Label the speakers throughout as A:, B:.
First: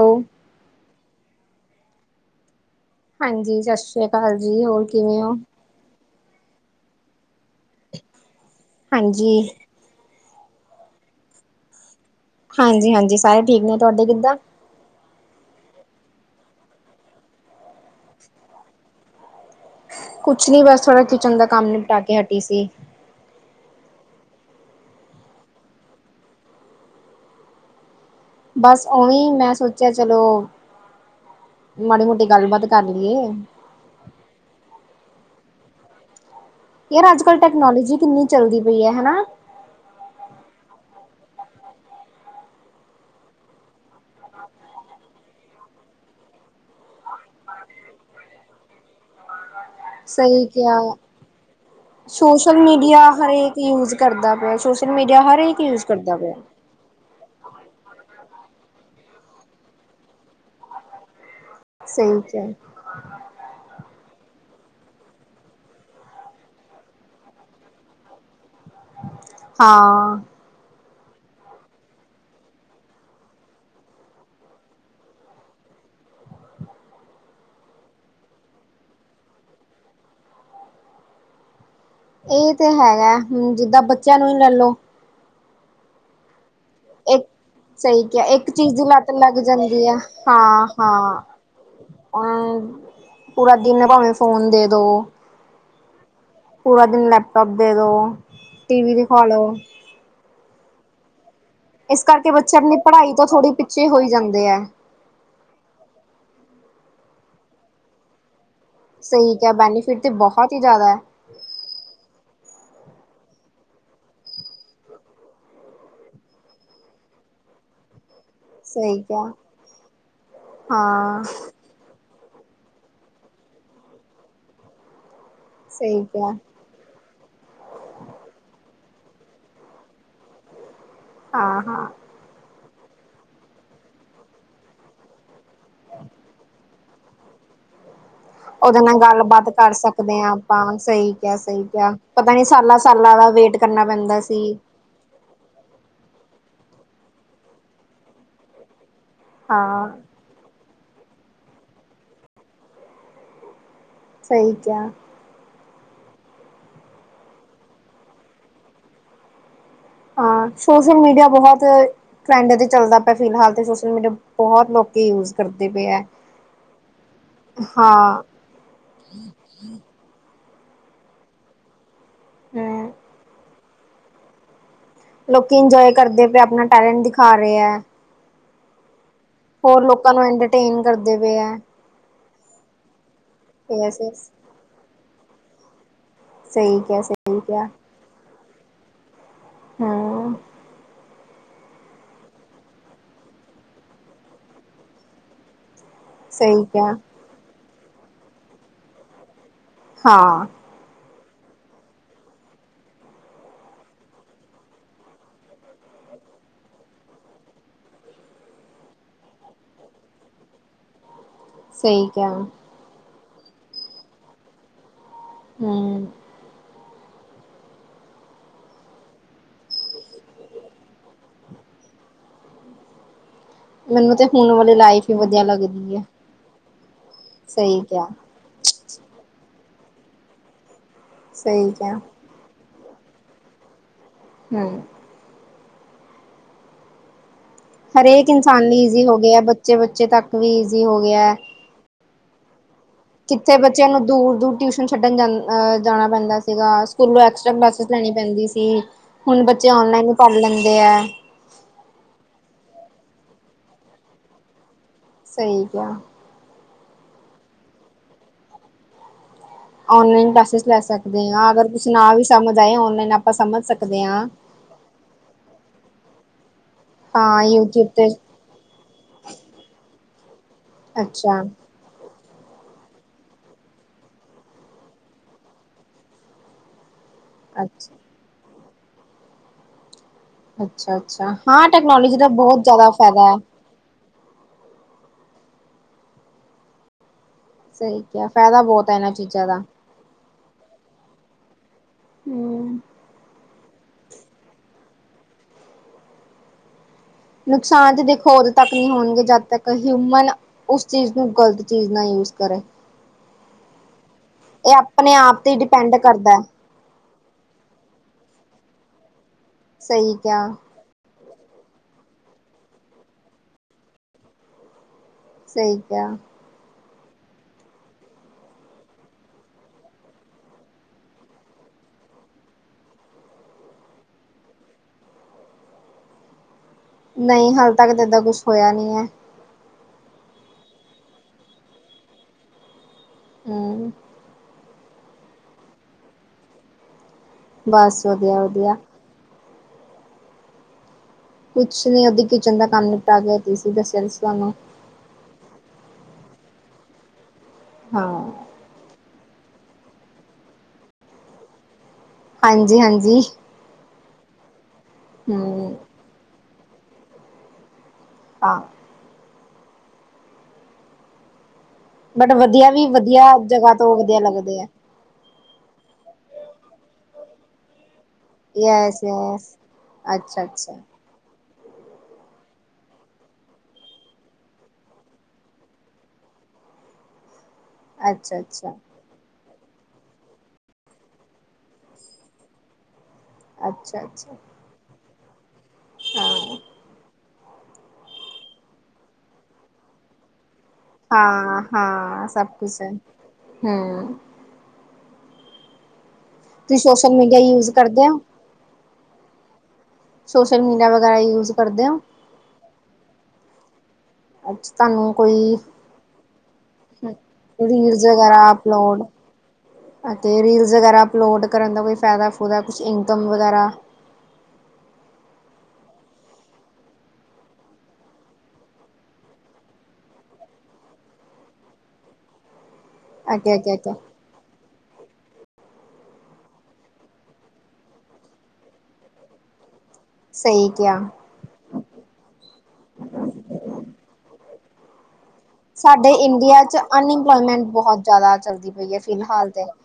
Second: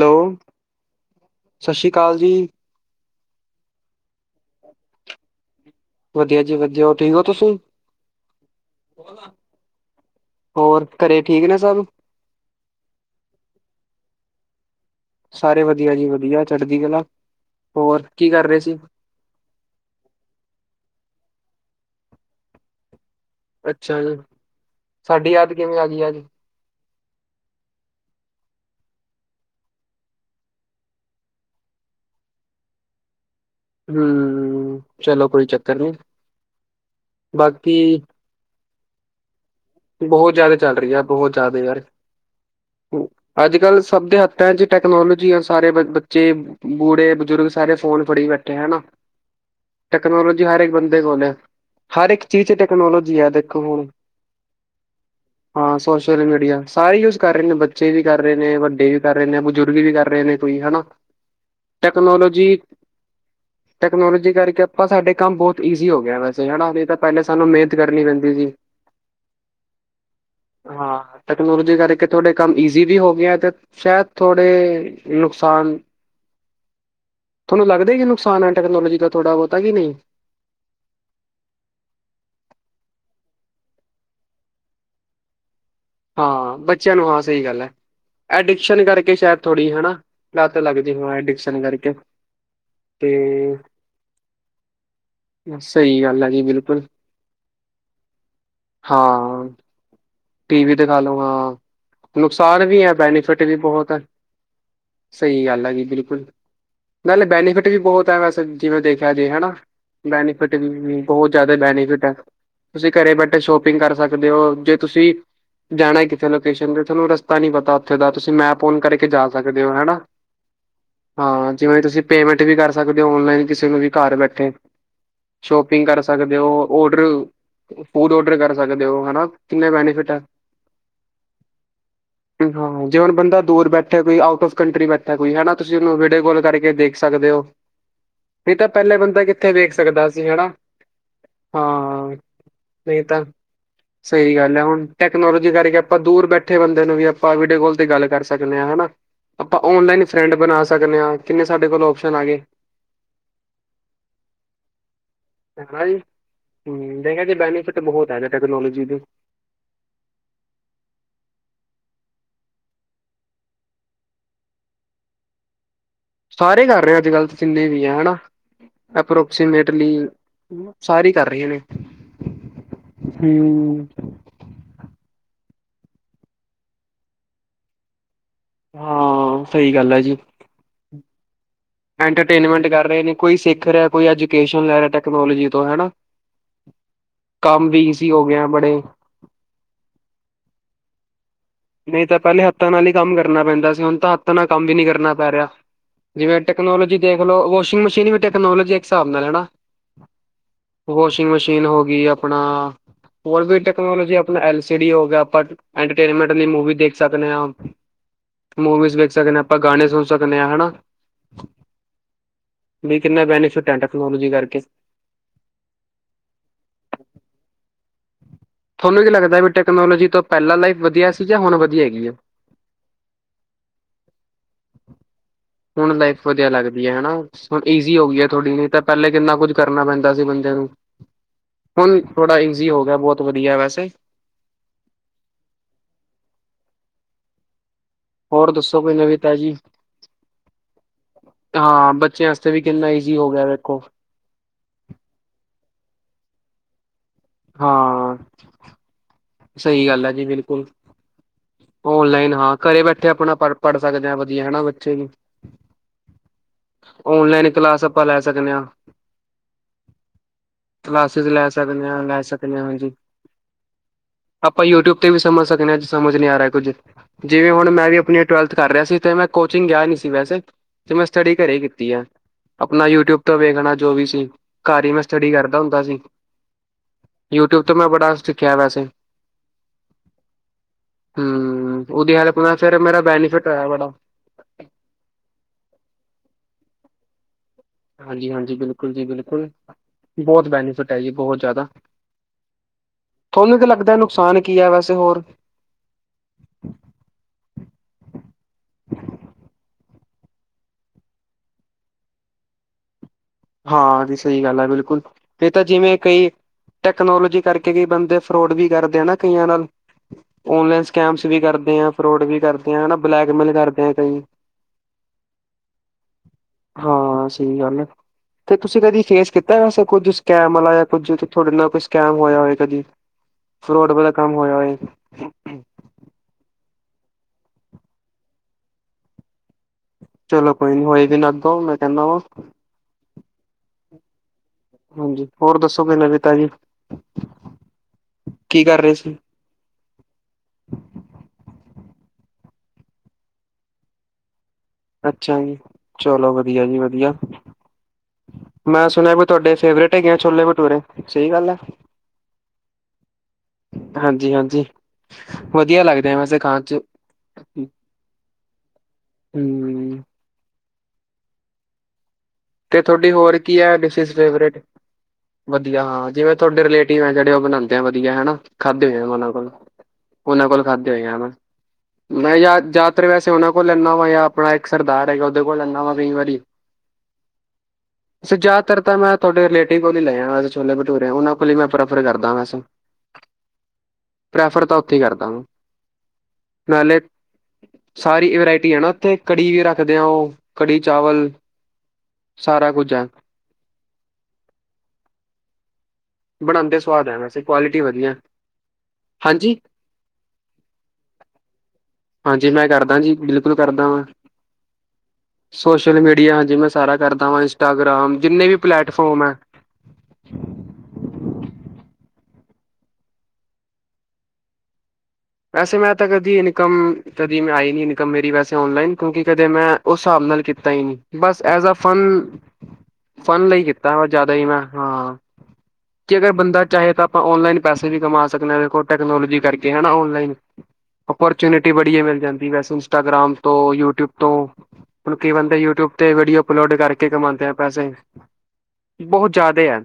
A: Hello
B: ਸਤਿ ਸ਼੍ਰੀ ਅਕਾਲ ਜੀ।
A: ਹਾਂਜੀ ਸਤਿ ਸ਼੍ਰੀ ਅਕਾਲ ਜੀ ਹੋਰ ਕਿਵੇਂ ਓ?
B: ਵਧੀਆ ਜੀ ਵਧੀਆ ਹੋਰ ਠੀਕ ਹੋ ਤੁਸੀਂ
A: ਹਾਂਜੀ
B: ਹੋਰ ਘਰੇ ਠੀਕ ਨੇ ਸਭ?
A: ਹਾਂਜੀ, ਹਾਂਜੀ ਸਾਰੇ ਠੀਕ ਨੇ ਤੁਹਾਡੇ ਕਿੱਦਾਂ?
B: ਸਾਰੇ ਵਧੀਆ ਜੀ ਵਧੀਆ ਚੜਦੀ ਕਲਾ ਹੋਰ ਕੀ ਕਰ ਰਹੇ ਸੀ।
A: ਕੁਛ ਨੀ ਬਸ ਥੋੜਾ ਕਿਚਨ ਦਾ ਕੰਮ ਨਿਪਟਾ ਕੇ ਹਟੀ ਸੀ।
B: ਅੱਛਾ ਜੀ, ਸਾਡੀ ਯਾਦ ਕਿਵੇਂ ਆ ਗਈ ਅੱਜ
A: ਬਸ ਓਵੀ ਮੈਂ ਸੋਚਿਆ ਚਲੋ। ਮਾੜੀ ਮੋਟੀ ਗੱਲਬਾਤ ਕਰ ਲਈਏ।
B: ਹੂੰ, ਚਲੋ ਕੋਈ ਚੱਕਰ ਨੀ
A: ਯਾਰ ਅੱਜ ਕੱਲ੍ਹ
B: ਬਾਕੀ
A: ਟੈਕਨੋਲੋਜੀ ਕਿੰਨੀ ਚੱਲਦੀ ਪਈ ਏ ਹਨਾ
B: ਬਹੁਤ ਜ਼ਿਆਦਾ ਚੱਲ ਰਹੀ ਆ ਬਹੁਤ ਜ਼ਿਆਦੇ ਯਰ, ਅੱਜ-ਕੱਲ ਸਭ ਦੇ ਹੱਥਾਂ ਚ ਟੈਕਨੋਲੋਜੀ ਆ ਸਾਰੇ ਬ ਬੱਚੇ, ਬੂੜੇ ਬਜ਼ੁਰਗ ਸਾਰੇ ਫੋਨ ਫੜੀ ਬੈਠੇ ਹਨ। ਟੈਕਨੋਲੋਜੀ
A: ਸਹੀ
B: ਹਰ ਇੱਕ
A: ਕਿਹਾ
B: ਬੰਦੇ ਕੋਲ ਹੈ ਹਰ ਇੱਕ ਚੀਜ਼
A: ਸੋਸ਼ਲ
B: ਚ
A: ਮੀਡੀਆ
B: ਟੈਕਨੋਲੋਜੀ ਹੈ
A: ਹਰੇਕ
B: ਦੇਖੋ ਹੁਣ,
A: ਯੂਜ ਕਰਦਾ ਪਿਆ ਸੋਸ਼ਲ ਮੀਡੀਆ ਹਰ ਇਕ
B: ਹਾਂ
A: ਯੂਜ ਕਰਦਾ
B: ਸੋਸ਼ਲ
A: ਪਿਆ।
B: ਮੀਡੀਆ ਸਾਰੇ ਹੀ ਯੂਜ ਕਰ ਰਹੇ ਨੇ ਬੱਚੇ ਵੀ ਕਰ ਰਹੇ ਨੇ ਵੱਡੇ ਵੀ ਕਰ ਰਹੇ ਨੇ ਬਜ਼ੁਰਗ ਵੀ ਕਰ ਰਹੇ ਨੇ ਕੋਈ ਹਨਾ।
A: ਸਹੀ ਕਿਹਾ
B: ਟੈਕਨੋਲੋਜੀ, ਟੈਕਨੋਲੋਜੀ ਕਰਕੇ ਆਪਾ ਸਾਡੇ ਕੰਮ ਬਹੁਤ ਈਜ਼ੀ ਹੋ ਗਿਆ ਵੈਸੇ ਹਨਾ ਨਹੀ ਤਾਂ ਪਹਿਲੇ ਸਾਨੂੰ ਮਿਹਨਤ ਕਰਨੀ ਪੈਂਦੀ ਸੀ।
A: ਹਾਂ।
B: ਹਾਂ ਟੈਕਨੋਲੋਜੀ ਕਰਕੇ ਥੋਡੇ ਕੰਮ ਈਜ਼ੀ ਵੀ ਹੋ ਗਏ ਆ ਤੇ, ਸ਼ਾਇਦ ਥੋੜੇ ਨੁਕਸਾਨ, ਥੋਨੂੰ ਲੱਗਦਾ ਜ ਨੁਕਸਾਨ ਹੈ ਟੈਕਨੋਲਜੀ ਦਾ ਥੋੜ੍ਹਾ ਬਹੁਤਾ ਕਿ ਨਹੀਂ,
A: ਇਹ ਤੇ ਹੈਗਾ ਹੂੰ ਜਿੱਦਾਂ ਬੱਚਿਆਂ ਨੂੰ ਹੀ ਲੈਲੋ।
B: ਹਾਂ। ਬੱਚਿਆਂ ਨੂੰ ਹਾਂ
A: ਇੱਕ
B: ਸਹੀ ਗੱਲ ਹੈ
A: ਸਹੀ ਕਿਹਾ ਇੱਕ ਚੀਜ਼
B: ਐਡਿਕਸ਼ਨ
A: ਦੀ ਲੱਤ
B: ਕਰਕੇ ਸ਼ਾਇਦ
A: ਲੱਗ
B: ਥੋੜ੍ਹੀ
A: ਜਾਂਦੀ ਆ
B: ਹਨਾ ਲਤ
A: ਹਾਂ
B: ਲੱਗਦੀ ਹੋਣਾ
A: ਹਾਂ
B: ਐ ਸ਼ਨ ਕਰਕੇ,
A: ਅ ਪੂਰਾ
B: ਤੇ
A: ਦਿਨ ਭਾਵੇਂ ਫੋਨ ਦੇ ਦੋ,
B: ਸਹੀ ਗੱਲ ਐ ਜੀ। ਬਿਲਕੁਲ
A: ਪੂਰਾ ਦਿਨ ਲੈਪਟੋਪ ਦੇ ਦੋ ਟੀ ਵੀ ਦਿਖਾਲੋ।
B: ਹਾਂ ਟੀ ਵੀ ਦਿਖਾਲੋ ਹਾਂ,
A: ਇਸ ਕਰਕੇ ਬੱਚੇ
B: ਨੁਕਸਾਨ
A: ਆਪਣੀ
B: ਵੀ ਹੈ
A: ਪੜ੍ਹਾਈ ਤੋਂ
B: ਬੈਨੀਫਿਟ
A: ਥੋੜ੍ਹੀ
B: ਵੀ
A: ਪਿੱਛੇ
B: ਬਹੁਤ ਐ।
A: ਹੋਈ ਜਾਂਦੇ ਹੈ
B: ਸਹੀ ਗੱਲ ਹੈ ਜੀ ਬਿਲਕੁਲ ਨਾਲੇ ਬੈਨੀਫਿਟ ਵੀ ਬਹੁਤ ਹੈ ਵੈਸੇ। ਜਿਵੇਂ ਦੇਖਿਆ ਜੇ
A: ਸਹੀ ਕਿਹਾ
B: ਹਨਾ
A: ਬੈਨੀਫਿਟ ਤੇ ਬਹੁਤ
B: ਬੈਨੀਫਿਟ
A: ਹੀ ਜ਼ਿਆਦਾ ਹੈ
B: ਵੀ ਬਹੁਤ ਜ਼ਿਆਦਾ ਬੈਨੀਫਿਟ ਹੈ। ਤੁਸੀਂ ਘਰੇ ਬੈਠੇ ਸ਼ੋਪਿੰਗ ਕਰ ਸਕਦੇ ਹੋ ਜੇ ਤੁਸੀਂ ਜਾਣਾ ਕਿੱਥੇ ਲੋਕੇਸ਼ਨ ਤੇ ਥੋਨੂੰ ਰ ਪਤਾ ਨਹੀਂ ਪਤਾ ਉੱਥੇ ਦਾ ਤੁਸੀਂ ਮੈਂਪ ਔਨ
A: ਸਹੀ
B: ਕਰਕੇ
A: ਕਿਹਾ
B: ਜਾ ਸਕਦੇ ਹੋ ਹੈਨਾ, ਹਾਂ। ਜਿਵੇਂ ਤੁਸੀਂ ਪੇਮੈਂਟ ਵੀ ਕਰ ਸਕਦੇ ਹੋ ਔਨਲਾਈਨ ਕਿਸੇ ਨੂੰ ਵੀ ਘਰ ਬੈਠੇ, ਸ਼ੋਪਿੰਗ ਕਰ
A: ਸਹੀ ਕਿਹਾ
B: ਸਕਦੇ ਹੋ ਔਡਰ, ਫੂਡ ਔਡਰ ਕਰ ਸਕਦੇ ਹੋ ਹਨਾ। ਕਿੰਨੇ ਬੈਨੀਫਿਟ ਆ।
A: ਹਾਂ-ਹਾਂ।
B: ਹਾਂ ਜਿਵੇਂ ਬੰਦਾ ਦੂਰ ਬੈਠਿਆ ਕੋਈ ਆਊਟ ਔਫ ਕੰਟਰੀ ਬੈਠਿਆ ਕੋਈ ਹਨਾ, ਤੁਸੀਂ ਉਹਨੂੰ ਵੀਡੀਓ ਕਾਲ ਕਰਕੇ ਦੇਖ ਸਕਦੇ ਹੋ। ਨਹੀਂ ਤਾਂ
A: ਉਹਦੇ
B: ਪਹਿਲੇ
A: ਨਾਲ
B: ਬੰਦਾ
A: ਗੱਲਬਾਤ
B: ਕਿੱਥੇ ਵੇਖ
A: ਕਰ
B: ਸਕਦਾ
A: ਸਕਦੇ
B: ਸੀ
A: ਹਾਂ
B: ਹਨਾ
A: ਆਪਾਂ ਸਹੀ ਕਿਹਾ ਸਹੀ ਕਿਹਾ,
B: ਹਾਂ
A: ਪਤਾ ਨੀ ਸਾਲਾਂ
B: ਨਹੀਂ
A: ਸਾਲਾਂ
B: ਤਾਂ
A: ਬਾਅਦ ਵੇਟ ਕਰਨਾ ਪੈਂਦਾ।
B: ਸਹੀ ਗੱਲ
A: ਸੀ
B: ਹੈ ਹੁਣ ਟੈਕਨੋਲੋਜੀ ਕਰਕੇ ਆਪਾਂ ਦੂਰ ਬੈਠੇ ਬੰਦੇ ਨੂੰ ਵੀ ਆਪਾਂ ਵੀਡੀਓ ਕਲ ਤੇ ਗੱਲ ਕਰ ਸਕਦੇ ਹਾਂ ਹਨਾ। ਆਪਾਂ
A: ਹਾਂ
B: ਔਨਲਾਈਨ ਫਰੈਂਡ ਬਣਾ ਸਕਦੇ ਹਾਂ ਕਿੰਨੇ ਸਾਡੇ ਕੋਲ ਓਪਸ਼ਨ ਆ ਗਏ।
A: ਸਹੀ ਕਿਆ,
B: ਹਨਾ ਜੀ, ਹੂੰ ਦੇ ਕਿਹਾ ਜੀ ਬੈਨੀਫਿਟ ਬਹੁਤ ਹੈ ਨਾ ਟੈਕਨੋਲੋਜੀ ਦੇ,
A: ਹਾਂ ਸੋਸ਼ਲ ਮੀਡੀਆ ਬਹੁਤ, ਟਰੈਂਡ ਤੇ ਚੱਲਦਾ ਪਿਆ ਫਿਲਹਾਲ ਤੇ ਸੋਸ਼ਲ ਮੀਡੀਆ ਬਹੁਤ ਲੋਕੀ ਯੂਜ ਕਰਦੇ ਪਏ ਹੈ।
B: ਸਾਰੇ ਕਰ ਰਹੇ ਐ ਅੱਜ-ਕੱਲ ਜਿੰਨੇ ਵੀ ਹੈ ਹਨਾ।
A: ਹਾਂ
B: ਅਪਰੋਕਸੀਮੇਟਲੀ ਸਾਰੇ ਕਰ ਰਹੇ ਨੇ।
A: ਹਮ
B: ਹੂੰ,
A: ਲੋਕੀ ਇੰਜੋਏ ਕਰਦੇ ਪਏ ਆਪਣਾ ਟੈਲੈਂਟ ਦਿਖਾ ਰਹੇ ਐ।
B: ਹਾਂ। ਸਹੀ
A: ਹੋਰ
B: ਗੱਲ ਹੈ ਜੀ
A: ਲੋਕਾਂ ਨੂੰ ਇੰਟਰਟੇਨ ਕਰਦੇ ਪਏ ਐ,
B: ਐਂਟਰਟੇਨਮੈਂਟ ਕਰ ਰਹੇ ਨੇ ਕੋਈ ਸਿੱਖ ਰਿਹਾ
A: ਯਸ
B: ਕੋਈ
A: ਯਸ
B: ਐਜੂਕੇਸ਼ਨ ਲੈ ਰਿਹਾ ਟੈਕਨੋਲੋਜੀ ਤੋਂ ਹੈਨਾ।
A: ਸਈ ਕਿਆ ਸਈ ਕਿਆ।
B: ਕੀ ਹੋ ਗਿਆ ਬੜੇ
A: ਹਾਂ।
B: ਨਈ ਤਾਂ ਪੈਲੇ ਹੱਥਾਂ ਨਾਲ ਈ ਕੰਮ ਕਰਨਾ ਪੈਂਦਾ ਸੀ ਹੁਣ ਤਾਂ ਹੱਥਾਂ ਨਾਲ ਕੰਮ ਵੀ ਨੀ ਕਰਨਾ ਪੈ ਰਿਆ। ਜਿਵੇਂ
A: ਸਹੀ ਕਿਹਾ
B: ਟੈਕਨੋਲੋਜੀ ਦੇਖ ਲੋ ਵੋਸ਼ਿੰਗ ਮਸ਼ੀਨ ਵੀ ਟੈਕਨੋਲੋਜੀ ਹਿਸਾਬ ਨਾਲ ਹਨਾ।
A: ਹਾਂ।
B: ਵੋਸ਼ਿੰਗ ਮਸ਼ੀਨ ਹੋਗੀ ਆਪਣਾ ਹੋਰ ਕੋਈ ਟੈਕਨੋਲੋਜੀ ਆਪਣਾ ਐਲ ਸੀ ਡੀ ਹੋ ਗਿਆ ਆਪਾਂ ਏਂਟਟੇਂਨਮੈਂਟ ਲਈ ਮੂਵੀ ਦੇਖ ਸਕਣੇ ਆਂ ਮੂਵੀਜ਼ ਵੇਖ ਸਕਣੇ ਆਂ, ਆਪਾਂ ਗਾਣੇ ਸੁਣ ਸਕਣੇ ਆਂ ਹਨਾ।
A: ਸਈ ਕਿਆ।
B: ਵੀ ਕਿੰਨਾ ਬੈਨੀਫਿਟ ਐ ਟੈਕਨੋਲੋਜੀ ਕਰਕੇ।
A: ਹੂੰ।
B: ਥੋਂਨੂੰ ਕੀ ਲੱਗਦੈ ਵੀ ਟੈਕਨੋਲੋਜੀ ਤੋਂ ਪੈਲਾਂ ਲਾਈਫ ਵਧੀਆ ਸੀ ਜਾਂ ਹੁਣ ਵਧੀਆ ਹੈਗੀ ਐ?
A: ਮੈਨੂੰ ਤੇ ਹੁਣ ਵਾਲੀ ਲਾਈਫ ਈ ਵਧੀਆ ਲੱਗ
B: ਹੁਣ ਲਾਈਫ ਵਧੀਆ ਲੱਗਦੀ ਐ ਹੇਨਾ ਹੁਣ ਈਜ਼ੀ
A: ਕਿਹਾ
B: ਹੋਗੀ ਐ ਥੋੜੀ ਨਈ ਤਾਂ ਪੈਲੇ ਕਿੰਨਾ ਕੁੱਝ ਕਰਨਾ ਪੈਂਦਾ ਸੀ ਬੰਦੇ ਨੂੰ।
A: ਸਈ ਕਿਆ।
B: ਥੋੜ੍ਹਾ ਈਜ਼ੀ ਹੋ ਗਿਆ ਬੋਤ ਵਧੀਆ ਵੈਸੇ।
A: ਹੂੰ। ਹਰੇਕ
B: ਹੋਰ
A: ਇਨਸਾਨ ਲਈ
B: ਦੱਸੋ ਕੋਈ
A: ਈਜ਼ੀ ਹੋ
B: ਨਵੀਂ
A: ਗਿਆ
B: ਤਾਜੀ
A: ਬੱਚੇ-ਬੱਚੇ ਤੱਕ ਵੀ ਈਜ਼ੀ ਹੋ ਗਿਐ
B: ਹਾਂ ਬੱਚਿਆਂ ਵਾਸਤੇ ਵੀ ਕਿੰਨਾ ਈ
A: ਕਿੱਥੇ ਬੱਚਿਆਂ ਨੂੰ ਦੂਰ-ਦੂਰ ਟਿਊਸ਼ਨ ਛੱਡਣ ਜਾਨ ਜਾਣਾ ਪੈਂਦਾ ਸੀਗਾ ਸਕੂਲੋਂ ਐਕਸ [unintelligible] ਕਲਾਸਿਸ ਲੈਣੀ
B: ਹਾਂ
A: ਪੈਂਦੀ ਸੀ ਹੁਣ ਬੱਚੇ
B: ਸਹੀ ਗੱਲ
A: ਔਨਲਾਈਨ
B: ਹੈ
A: ਈ
B: ਜੀ
A: ਪੜ੍ਹ
B: ਬਿਲਕੁਲ
A: ਲੈਂਦੇ ਐ।
B: ਔਨਲਾਈਨ ਹਾਂ ਘਰੇ ਬੈਠੇ ਆਪਣਾ ਪ ਪੜ੍ਹ ਸਕਦੇ ਆ ਵਧੀਆ ਹਨਾ ਬੱਚੇ ਵੀ।
A: ਸਈ ਕਿਆ।
B: ਓਨਲੈਂਨ ਕਲਾਸ ਆਪਾਂ ਲੈ ਸਕਣੇ ਆਂ
A: ਔਨਲਾਈਨ ਕਲਾਸਿਸ ਲੈ ਸਕਦੇ
B: ਕਲਾਸਿਸ ਲੈ
A: ਆਂ ਅਗਰ ਕੁਛ
B: ਸਕਦੇ ਹਾਂ
A: ਨਾ
B: ਲੈ
A: ਵੀ
B: ਸਕਦੇ
A: ਸਮਝ
B: ਹਾਂ
A: ਆਏ
B: ਹਾਂਜੀ
A: ਔਨਲਾਈਨ ਆਪਾਂ ਸਮਝ ਸਕਦੇ ਆਂ।
B: ਆਪਾਂ ਯੂਟਿਊਬ ਤੇ ਵੀ ਸਮਝ ਸਕਣੇ ਆਂ ਜੇ ਸਮਝ ਨੀ ਆ ਰਿਆ ਕੁੱਝ
A: ਹਾਂ
B: ਜਿਵੇਂ ਹੁਣ
A: ਯੂਟਿਊਬ
B: ਮੈਂ ਵੀ
A: ਤੇ
B: ਆਪਣੇ ਟਵੈਲਥ ਕਰ ਰਿਆ ਸੀ ਤੇ ਮੈਂ ਕੋਚਿੰਗ ਗਿਆ ਨੀ ਸੀ ਵੈਸੇ ਤੇ ਮੈਂ ਸਟੱਡੀ
A: ਅੱਛਾ
B: ਘਰੇ ਈ ਕੀ ਤੀ ਐ ਆਪਣਾ ਯੂਟਿਊਬ ਤੋਂ ਵੇਖਣਾ ਜੋ ਵੀ ਸੀ ਘਰ ਈ ਮੈਂ ਸਟੱਡੀ ਕਰਦਾ ਹੁੰਦਾ ਸੀ। ਯੂਟਿਊਬ ਤੋਂ ਮੈਂ
A: ਅੱਛਾ
B: ਬੜਾ ਸਿੱਖਿਆ ਵੈਸੇ।
A: ਅੱਛਾ-ਅੱਛਾ ਹਾਂ ਟੈਕਨੋਲੋਜੀ ਦਾ ਬੋਤ ਜਾਦਾ ਫੈਦੈ।
B: ਹੈ ਬੜਾ।
A: ਸਹੀ ਕਿਹਾ
B: ਹਾਂਜੀ-ਹਾਂਜੀ
A: ਫਾਇਦਾ ਬਹੁਤ
B: ਬਿਲਕੁਲ
A: ਹੈ
B: ਜੀ
A: ਇਹਨਾਂ ਚੀਜ਼ਾਂ
B: ਬਿਲਕੁਲ।
A: ਦਾ
B: ਬੋਤ ਬੈਨੀਫਿਟ ਐ ਜੀ ਬੋਤ ਜਾਦਾ
A: ਹਮ
B: ਥੋਨੂੰ ਕੀਂ ਲੱਗਦਾ ਨੁਕਸਾਨ ਕੀ ਐ ਵੈਸ ਤੇ ਹੋਰ
A: ਨੁਕਸਾਨ ਤੇ ਦੇਖੋ ਓਦੋ ਤੱਕ ਨੀ ਹੋਣਗੇ ਜਦ ਤੱਕ ਹਿਊਮਨ ਉਸ ਚੀਜ਼ ਨੂੰ ਗ਼ਲਤ ਚੀਜ਼ ਨਾ ਯੂਜ ਕਰੇ।
B: ਹਾਂ ਵੀ ਸਈ ਗੱਲ ਐ
A: ਇਹ
B: ਬਿਲਕੁੱਲ
A: ਆਪਣੇ ਆਪ
B: ਏ
A: ਤੇ
B: ਤਾਂ
A: ਡਿਪੈਂਡ
B: ਜਿਵੇਂ ਕਈ
A: ਕਰਦਾ ਹੈ।
B: ਟੈਕਨੋਲੋਜੀ ਕਰਕੇ ਕਈ ਬੰਦੇ ਫਰੋਡ ਵੀ ਕਰਦੇ ਆ ਨਾ ਕਈਆਂ ਨਾਲ
A: ਸਹੀ ਕਿਹਾ
B: ਔਨਲੈਂਨ ਸਕੈਮਸ ਵੀ ਕਰਦੇ ਆ, ਫਰੋਡ ਵੀ ਕਰਦੇ ਆ, ਹਨਾ ਬਲੈਕਮੇਲ ਕਰਦੇ ਆ ਕਈ
A: ਸਈ ਕਿਆ।
B: ਹਾਂ ਸਈ ਗੱਲ ਐ। ਤੇ ਤੁਸੀਂ ਕਦੀ ਫੇਸ ਕੀਤਾ ਵੈਸੇ ਕੁੱਝ ਸਕੈਮ ਵਾਲਾ ਜਾਂ ਕੁੱਝ ਤੁਹਾਡੇ ਨਾਲ ਕੋਈ ਸਕੈਮ ਹੋਇਆ ਹੋਵੇ ਕਦੀ? ਫਰੋਡ ਵਾਲਾ ਕੰਮ ਹੋਯਾ ਏ
A: ਨਈ ਹਲੇ ਤੱਕ ਤਾ ਇਦਾ ਕੁਛ ਹੋਇਆ ਨੀ ਐ
B: ਚਲੋ ਕੋਈ ਨੀ ਹੋਏ ਵੀ ਨਾ ਅਗੋ ਮੈਂ ਕਹਿੰਨਾ ਵਾ
A: ਹਮ
B: ਹਾਂਜੀ ਹੋਰ ਦੱਸੋ ਕੋਈ ਨਵੀ ਤਾਜੀ
A: ਬਸ
B: ਕੀ
A: ਵਧੀਆ-ਵਧੀਆ
B: ਕਰ ਰਹੇ ਸੀ?
A: ਕੁਛ ਨੀ ਅਬੀ ਕਿਚਨ ਦਾ ਕੰਮ ਨਿਪਟਾ ਕੇ ਹਟੀ ਸੀ ਦੱਸਿਆ ਸੀ ਤਾਨੂੰ
B: ਅੱਛਾ ਜੀ। ਚਲੋ ਵਧੀਆ ਜੀ ਵਧੀਆ
A: ਹਾਂ
B: ਮੈਂ ਸੁਣਿਆ ਵੀ ਤੁਹਾਡੇ ਫੇਵਰੇਟ ਹੈਗੇ ਆ ਛੋਲੇ ਬਟੂਰੇ ਸਈ ਗੱਲ ਏ
A: ਹਾਂਜੀ- ਹਾਂਜੀ
B: ਹਾਂਜੀ -ਹਾਂਜੀ,
A: ਹਮ
B: ਵਧੀਆ ਲੱਗਦ ਐ ਵੈਸੇ ਖਾਣ ਚ
A: [unintelligible]
B: ਹਮ
A: ਬਟ ਵਧੀਐ
B: ਤੇ ਥੋਹਡੀ ਹੋਰ ਕੀ ਐ ਡਿਸ਼ਿਜ਼ ਫੇਵਰੇਟ। ਵਧੀਆ ਹਾਂ ਜਿਵੇਂ ਥੋਹਡੇ ਰਿਲੇਟਿਵ ਹੈਂ ਤੁਆਡੇ ਔਹ ਬਣਾਉਂਦੇ ਆ ਵਧੀਆ ਹੈਨਾ। ਖਾਧੇ ਹੋਏ
A: ਯਸ
B: ਆ ਔਨਾਂ ਕੋਲ,
A: ਯਸ ਅੱਛਾ
B: ਔਨਾਂ ਕੋਲ
A: ਅੱਛਾ
B: ਖਾਧੇ ਹੋਏ ਆ ਮੈਂ। ਮੈਂ ਯ ਜਾਂਆਤਰ ਵੈਸੇ ਔਹਨਾਂ ਕੋਲ ਲੈਂਨਾ ਵਾਂ ਯਾਂ ਆਪਣਾ ਇੱਕ ਸਰਦਾਰ ਹੈਗਾ ਔਹਦੇ ਕੋਲ ਲੈਂਨਾ ਵਾਂ ਕਈ ਵਾਰੀ
A: ਅੱਛਾ
B: ਸਚ
A: ਅੱਛਾ
B: ਜਾਦਾਤਰ ਤਾਂ ਮੈਂ ਤੁਆਡੇ ਰਿਲੇਟਿਵ ਕੋਲ ਹੀ ਲਏ ਆ ਵਸੇ ਛੋਲੇ ਬਟੂਰੇ ਔਹਨਾਂ ਕੋਲ ਹੀ ਮੈਂ ਪ੍ਰੈਫਰ ਕਰਦਾ ਵੈਸੇ।
A: ਅੱਛਾ- ਅੱਛਾ
B: ਫਰ ਤਾ ਔਥੋ ਹੀ ਕਰਦਾ ਮੈ
A: ਹਾਂ
B: [inaudible] ਨਾਲੇ ਸਾਰੀ ਈ ਵਰਾਇਟੀ ਐ ਨਾ ਔਥੇ ਕੜੀ ਵੀ ਰੱਖਦੇ ਆ ਔਹ
A: ਹਾਂ -ਹਾਂ ਸਭ
B: ਸਾਰਾ
A: ਕੁਛ ਹੈ
B: ਕੁੱਝ
A: ਹਮ ਤੂਂ
B: ਬਣਾਉਂਦੇ ਸਵਾਦ
A: ਸੋਸ਼ਲ
B: ਹੈ
A: ਮੀਡੀਆ
B: ਵੈਸੇ
A: ਯੂਸ
B: ਕੁਆਲਿਟੀ
A: ਕਰਦੈ?
B: ਵਧੀਆ ਹਾਂਜੀ
A: ਸੋਸ਼ਲ ਮੀਡੀਆ ਵਗੈਰਾ ਯੂਜ ਕਰਦਾਂ
B: ਹਾਂਜੀ ਮੈਂ ਕਰਦਾ ਜੀ ਬਿਲਕੁਲ ਕਰਦਾ ਵਾਂ
A: ਤੁਹਾਨੂੰ ਕੋਈ
B: ਸੋਸ਼ਲ ਮੀਡੀਆ। ਹਾਂਜੀ, ਮੈਂ ਸਾਰਾ ਕਰਦਾ ਵਾਂ ਇੰਸਟਾਗ੍ਰਾਮ ਜਿੰਨੇ ਵੀ ਪਲੇਟਫੋਮ ਐ।
A: ਤੇ ਰੀਲਸ ਵਗੈਰਾ ਅਪਲੋਡ ਕਰਨ ਦਾ ਕੋਈ ਫਾਇਦਾ ਫੁਦਾ ਕੁਛ ਇਨਕਮ ਵਗੈਰਾ?
B: ਵੈਸੇ ਮੈਂ ਤਾਂ ਕਦੀ ਇਨਕਮ ਕਦੀ ਮੈਂ ਆਈ ਨੀ ਇਨਕਮ ਮੇਰੀ ਵੈਸੇ ਔਨਲਾਈਨ ਕਿਉਂਕਿ ਕਦੇ ਮੈਂ ਉਸ ਸਾਬ ਨਾਲ ਕੀਤਾ ਈ ਨੀ ਬਸ ਐਜ ਅ ਫਨ ਫਨ
A: ਅੱਗੇ
B: ਲਈ
A: ਅੱਗੇ ਅੱਗੇ
B: ਕੀਤਾ ਜਾਦਾ ਈ ਮੈਂ ਹਾਂ ਕਿ ਅਗਰ ਬੰਦਾ ਚਾਹੇ ਤਾਂ ਆਪਾਂ ਔਨਲਾਈਨ ਪੈਸੇ ਵੀ ਕਮਾ ਸਕਦੇ ਹਾਂ ਵੇਖੋ ਟੈਕਨੋਲੋਜੀ ਕਰਕੇ ਹਨਾ ਔਨ [unintelligible]
A: ਸਹੀ ਕਿਹਾ
B: [unintelligible] ਚੁਨਿਟੀ ਬੜੀਆ ਮਿਲ ਜਾਂਦੀ ਵੈਸੇ ਇੰਸਟਾਗ੍ਰਾਮ ਤੋਂ ਯੂਟਿਊਬ ਤੋਂ [unintelligible] ਕਈ ਯੂਟਿਊਬ
A: ਸਾਡੇ
B: ਤੇ ਵੀਡੀਓ
A: ਇੰਡੀਆ
B: ਅਪਲੋਡ
A: ਚ
B: ਕਰਕੇ ਕਮਾਂਦੇ ਆ
A: ਅਨਇੰਪਲੋਇਮੈਂਟ
B: ਪੈਸੇ
A: ਬਹੁਤ ਜ਼ਿਆਦਾ ਚੱਲਦੀ ਪਈ ਹੈ
B: ਬਹੁਤ
A: ਫਿਲਹਾਲ ਤੇ
B: ਜ਼ਿਆਦੇ ਐ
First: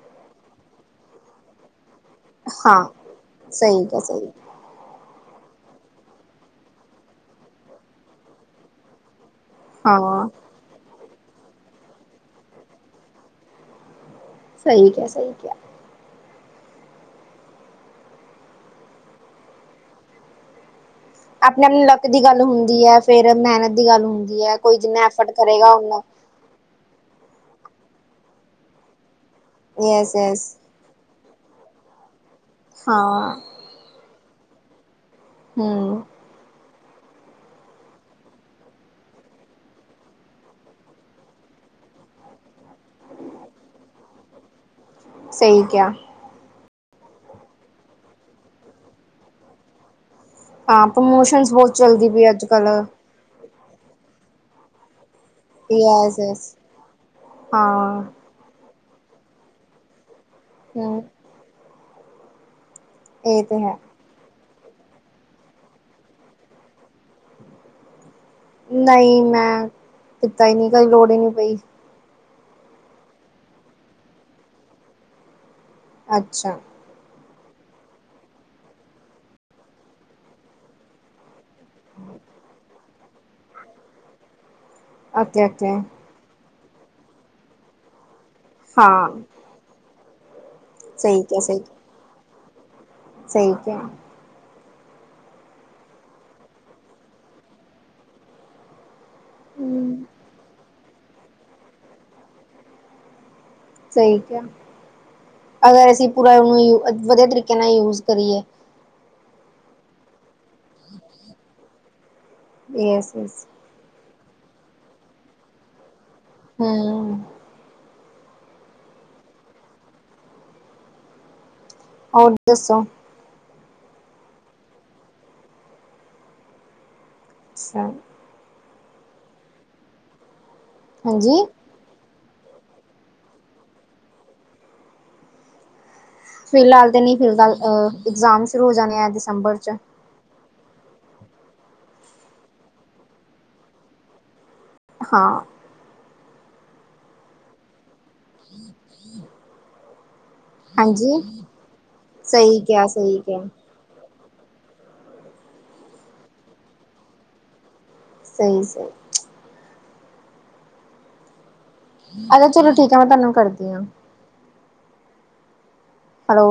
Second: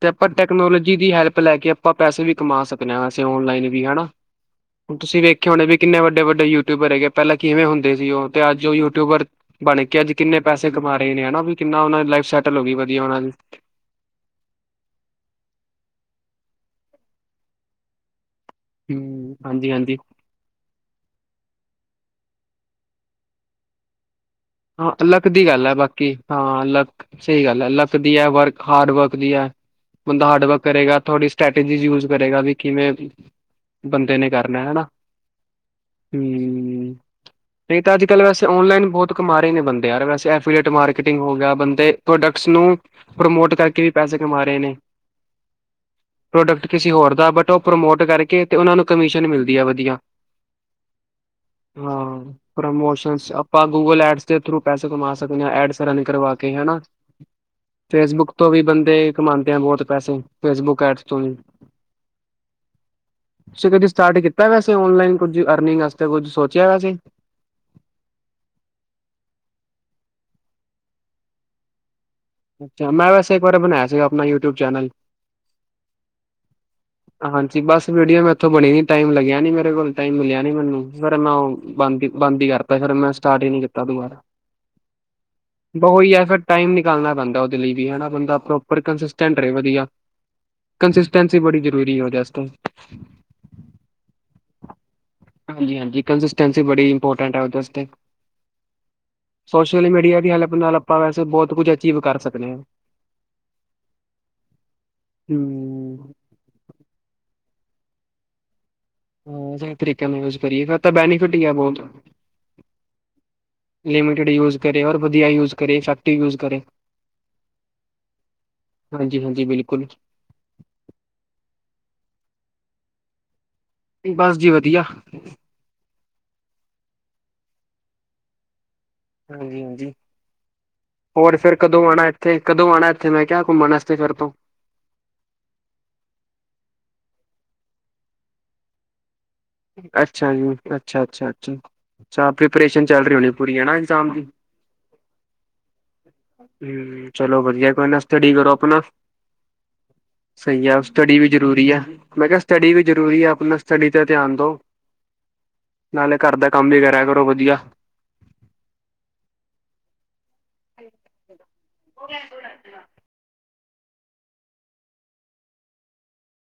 B: ਤੇ ਆਪਾਂ ਟੈਕਨੋਲੋਜੀ ਦੀ ਹੈਲਪ ਲੈ ਕੇ ਅਪਾਂ ਪੈਸੇ ਵੀ ਕਮਾ
A: ਹਾਂ
B: ਸਕਦੇ ਆਂ ਵੈਸੇ ਔਨਲਾਈਨ ਵੀ
A: ਸਹੀ ਕਿਹਾ
B: ਹੈਨਾ।
A: ਸਹੀ
B: ਹੁਣ ਤੁਸੀਂ ਵੇਖੈ ਹੋਣੇ ਵੀ ਕਿੰਨੇ ਵੱਡੇ ਵੱਡੇ ਯੂਟਿਊਬਰ ਹੈਗੇ ਪੈਹਲਾਂ ਕਿਵੇਂ ਹੁੰਦੇ ਸੀ ਤੇ ਔਹ ਅੱਜ ਔ ਯੂਟਿਊਬਰ ਬਣ ਕੇ ਅੱਜ
A: ਹਾਂ
B: ਕਿੰਨੇ ਪੈਸੇ ਕਮਾ ਰੇ ਨੇ ਹਨਾ ਵੀ ਕਿੰਨਾ ਔਨਾਂ ਦੀ ਲਾਈਫ ਸੈਟਲ ਹੋ ਗਈ ਵਧੀਆ ਔਨਾਂ ਦੀ।
A: ਸਈ ਕਿਆ ਸਈ ਕਿਆ।
B: ਹਮ ਹਾਂਜੀ ਹਾਂਜੀ
A: ਆਪਣੇ ਲੱਕ ਦੀ ਗੱਲ ਹੁੰਦੀ ਐ ਫੇਰ ਮੈਹਨਤ ਦੀ ਗੱਲ ਹੁੰਦੀ ਹੈ ਕੋਈ
B: ਹਾਂ
A: ਜਿੰਨਾ
B: ਲੱਕ
A: ਐਫਰਟ
B: ਦੀ ਗੱਲ
A: ਕਰੇਗਾ
B: ਹੈ
A: ਔਨਾ
B: ਬਾਕੀ ਹਾਂ ਲੱਕ ਸਈ ਗੱਲ ਐ ਲੱਕ ਦੀ ਐ ਵਰਕ ਹਾਰਡ ਵਰਕ ਦੀ ਐ
A: ਯਸ
B: ਬੰਦਾ ਹਾਰਡ
A: ਯਸ
B: ਵਰਕ ਕਰੇਗਾ ਥੋੜੀ ਸਟ੍ਰੈਟਜੀ ਯੂਜ ਕਰੇਗਾ ਵੀ ਕਿਵੇਂ
A: ਹਾਂ
B: ਬੰਦੇ ਨੇ ਕਰਨਾ ਹਨਾ।
A: ਹ
B: ਹੂ, ਤਾਂ ਅੱਜ ਕੱਲ ਵੈਸੇ ਔਨਲਾਈਨ ਬਹੁਤ ਕਮਾ ਰੇ ਨੇ ਬੰਦੇ ਯਾਰ ਵੈਸੇ ਐਫੀਲੀਏਟ ਮਾਰਕੀਟਿੰਗ ਹੋ ਗਿਆ ਬੰਦੇ ਪ੍ਰੋਡਕਟਸ ਨੂੰ ਪ੍ਰਮੋਟ ਕਰਕੇ ਵੀ ਪੈਸੇ ਕਮਾ ਰਹੇ ਨੇ।
A: ਸਈ ਕਿਆ।
B: ਪ੍ਰੋਡਕਟ ਕਿਸੇ ਹੋਰ ਦਾ, ਬਟ ਉਹ ਪ੍ਰਮੋਟ ਕਰਕੇ ਤੇ ਉਹਨਾਂ ਨੂੰ ਕਮਿਸ਼ਨ ਮਿਲਦੀ ਐ ਵਧੀਆ।
A: ਹਾਂ। ਪ੍ਰਮੋਸ਼ਨਸ ਬਹੁਤ ਚੱਲਦੀ ਪਈ ਅੱਜ ਕੱਲ੍ਹ।
B: ਅੱਛਾ, ਆਪਾਂ ਗੂਗਲ ਐਡਸ ਦੇ ਥਰੂ ਪੈਸੇ ਕਮਾ ਸਕਦੇ ਹਾਂ ਐਡਸ ਰਨ
A: ਯਸ
B: ਕਰਵਾ
A: ਯਸ
B: ਕੇ ਹੈਨਾ।
A: ਹਾਂ
B: ਫੇਸਬੁੱਕ ਤੋਂ ਵੀ ਬੰਦੇ ਕਮਾਉਂਦੇ ਆ ਬਹੁਤ ਪੈਸੇ ਫੇਸਬੁੱਕ
A: ਹੂੰ
B: ਐਡਸ ਤੋਂ ਵੀ।
A: ਇਹ ਤੇ
B: ਤੁਸੀਂ
A: ਹੈ
B: ਕਦੇ ਸਟਾਰਟ ਕੀਤਾ ਵੈਸੇ ਓਨਲਾਈਨ ਕੁੱਝ ਅਰਨਿੰਗ ਵਾਸਤੇ ਕੁੱਝ ਸੋਚਿਆ ਵੈਸੇ।
A: ਨਈ, ਮੈਂ ਕੀਤਾ ਈ ਨਈ ਕਦੀ ਲੋੜ ਈ ਨੀ ਪਈ।
B: ਅੱਛਾ, ਮੈਂ ਵੈਸੇ ਇੱਕ ਬਾਰ ਬਣਾਇਆ ਸੀਗਾ ਆਪਣਾ ਯੂਟਿਊਬ ਚੈਨਲ।
A: ਅੱਛਾ।
B: ਹਾਂਜੀ, ਬਸ ਵੀਡੀਆ ਮੈਂ ਇੱਥੋਂ ਬਣੀ ਨੀ ਟਾਈਮ ਲੱਗਿਆ ਨੀ ਮੇਰੇ ਕੋਲ ਟਾਈਮ ਮਿਲਿਆ ਨੀ ਮੈਨੂੰ ਫਿਰ ਮੈਂ ਬੰਦ- ਬੰਦ ਹੀ ਕਰਤਾ ਫਿਰ ਮੈਂ ਸਟਾਰਟ ਹੀ ਨੀ ਕੀਤਾ ਦੁਬਾਰਾ।
A: ਓਕੇ ਓਕੇ
B: ਬ ਉਹੀ ਹੈ ਫਿਰ ਟਾਈਮ ਨਿਕਲਣਾ ਪੈਂਦਾ ਉਹਦੇ ਲਈ ਵੀ ਬੰਦਾ ਪੋਰੋਪਰ
A: ਹਾਂ
B: ਕਰੇ ਵਧੀਆ।
A: ਸਹੀ
B: ਕੰਸਿਸਟੈਂਸੀ
A: ਕਿਹਾ ਸਹੀ
B: ਬੜੀ ਜ਼ਰੂਰੀ ਹੈ ਉਹ ਦੇਤੇ।
A: ਸਹੀ ਕਿਹਾ।
B: [inaudible] ਹਾਂਜੀ- ਹਾਂਜੀ। ਕੰਸਿਸਟੈਂਸੀ ਬੜੀ ਇੰਪੋਰਟੈਂਟ ਹੈ ਉਹਦੇ ਵਾਸਤੇ। ਸੋਸ਼ਲ
A: ਹੂੰ
B: ਮੀਡੀਆ ਦੀ ਹੈਲਪ ਨਾਲ ਆਪਾਂ ਵੈਸੇ ਬਹੁਤ ਕੁਝ ਅਚੀਵ ਕਰ ਸਕਦੇ ਹਾਂ।
A: ਸਹੀ ਕਿਹਾ ਅਗਰ
B: ਹਮ।
A: ਅਸੀਂ ਪੂਰਾ ਉਹਨੂੰ ਵਧੀਆ ਤਰੀਕੇ ਨਾਲ ਯੂਜ ਕਰੀਏ।
B: ਹਾਂ। ਸਹੀ ਤਰੀਕੇਿਆਂ ਨਾਲ ਯੂਜ ਕਰੀਏ ਫਿਰ ਤਾਂ ਬੈਨੀਫਿਟ ਹੀ ਆ ਬਹੁਤ।
A: ਯਸ ਯਸ
B: ਲਿਮਿਡ ਯੂਜ ਕਰੇ ਔਰ ਵਧੀ ਯੂ ਕਰ ਇਫੈਕਟਵ ਯੂਜ਼।
A: ਹੂ
B: ਹਾਂਜੀ- ਹਾਂਜੀ, ਬਿਲਕੁਲ।
A: ਹੋਰ ਦੱਸੋ?
B: ਬਸ ਜੀ ਵਧੀਆ।
A: ਅੱਛਾ।
B: ਹਾਂਜੀ- ਹਾਂਜੀ, ਹੋਰ
A: ਹਾਂਜੀ
B: ਫਿਰ ਕਦੋਂ ਆਉਣਾ ਇੱਥੇ ਕਦੋਂ, ਆਉਣਾ ਇੱਥੇ ਮੈਂ ਕਿਹਾ ਘੁੰਮਣ ਵਾਸਤੇ ਫਿਰਰ ਤੋਂ।
A: ਫਿਲਹਾਲ ਤੇ ਨਹੀਂ, ਫਿਲਹਾਲ ਇਗਜ਼ਾਮ ਸ਼ੁਰੂ ਹੋ ਜਾਣੇ ਆ ਦਸੰਬਰ ਚ'।
B: ਅੱਛਾ ਜੀ, ਅੱਛਾ- ਅੱਛਾ- ਅੱਛਾ। ਅੱਛਾ ਪ੍ਰੀਪਰੇਸ਼ਨ ਚੱਲ ਰਹੀ ਹੋਣੀ ਪੂਰੀ ਹੈ ਨਾ ਇਗਜ਼ਾਮ ਦੀ।
A: ਹਾਂ।
B: ਹੂ, ਚਲੋ ਵਧੀਆ, ਕੋਈ ਨਾ ਸਟਡੀ ਕਰੋ ਆਪਣਾ। ਸਹੀ ਆ ਸਟੱਡੀ
A: ਹਾਂਜੀ
B: ਵੀ ਜ਼ਰੂਰੀ ਆ, ਮੈਂ ਕਿਹਾ,
A: ਸਹੀ
B: ਸਟੱਡੀ ਵੀ
A: ਸਹੀ
B: ਜ਼ਰੂਰੀ ਆ,
A: ਕਿਹਾ,
B: ਆਪਣਾ ਸਟੱਡੀ ਤੇ ਧਿਆਨ ਦਓ। ਨਾਲੇ ਘਰ ਦਾ ਕੰਮ ਵੀ ਕਰੈਰਾ ਕਰੋ ਵਧੀਆ।
A: ਸਹੀ -ਸਹੀ। ਅ ਚਲੋ ਠੀਕ ਹੈ ਮੈਂ ਤੁਹਾਨੂੰ ਕਰਦੀ ਹਾਂ। Hello,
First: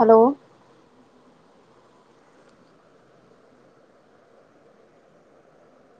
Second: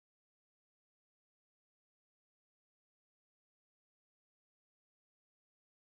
A: hello,